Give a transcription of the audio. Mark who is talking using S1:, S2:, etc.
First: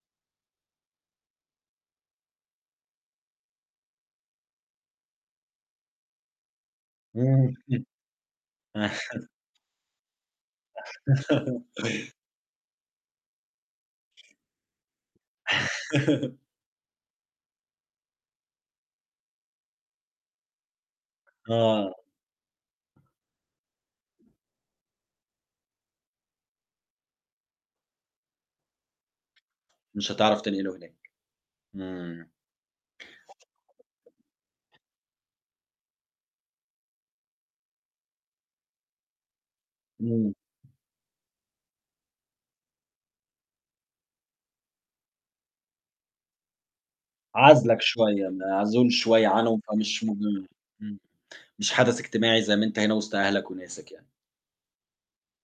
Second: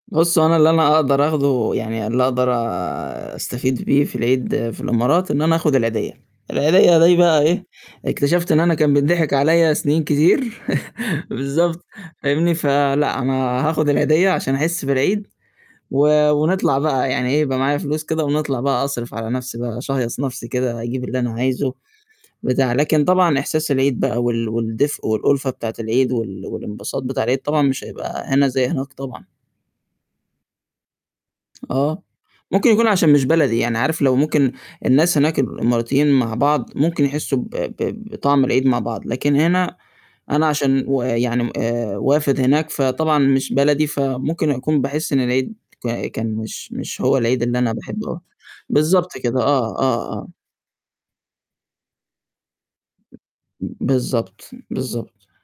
S1: بُص، هو أنا اللي أنا أقدر آخده يعني اللي أقدر أستفيد بيه في العيد في الإمارات إن أنا آخُد العيديّة، العيديّة دي بقى إيه،
S2: [unintelligible]
S1: اكتشفت إن أنا كان بيتضحك عليّا سنين كتير، بالضبط، فاهمني؟ فلأ، أنا هآخُد العيديّة عشان أحس بالعيد و ونطلع بقى يعني إيه، يبقى معايا فلوس كده ونطلع بقى أصرف على نَفْسي بقى، أشهيص نَفْسي كده، أجيب اللي أنا عايزه
S2: آه.
S1: بتاع، لكن طبعًا إحساس العيد بقى وال والدفء والأُلفة بتاعة العيد وال والانبساط بتاع العيد، طبعًا مش هيبقى هنا زي هناك طبعًا.
S2: مش هتعرف تنقِله هناك.
S1: آه،
S2: إمم.
S1: ممكن يكون عشان مش بلدي، يعني عارف لو ممكن الناس هناك الإماراتيين مع بعض ممكن يحسّوا ب ب بطعم العيد مع بعض، لكن هنا
S2: إمم.
S1: أنا عشان ويعني م آآ وافِد هناك فطبعًا مش بلدي، فممكن أكون باحس إن العيد ك كان مش مش هو العيد اللي أنا
S2: عَزلك
S1: باحبّه أو ت
S2: شوية، معزول
S1: بالضبط
S2: شوية
S1: كده،
S2: عنهم،
S1: آه،
S2: فمش
S1: آه،
S2: مه
S1: آه.
S2: إمم، مش حدث اجتماعي زي ما أنت هنا وِسط أهلك وناسك يعني.
S1: بالضبط، بالضبط.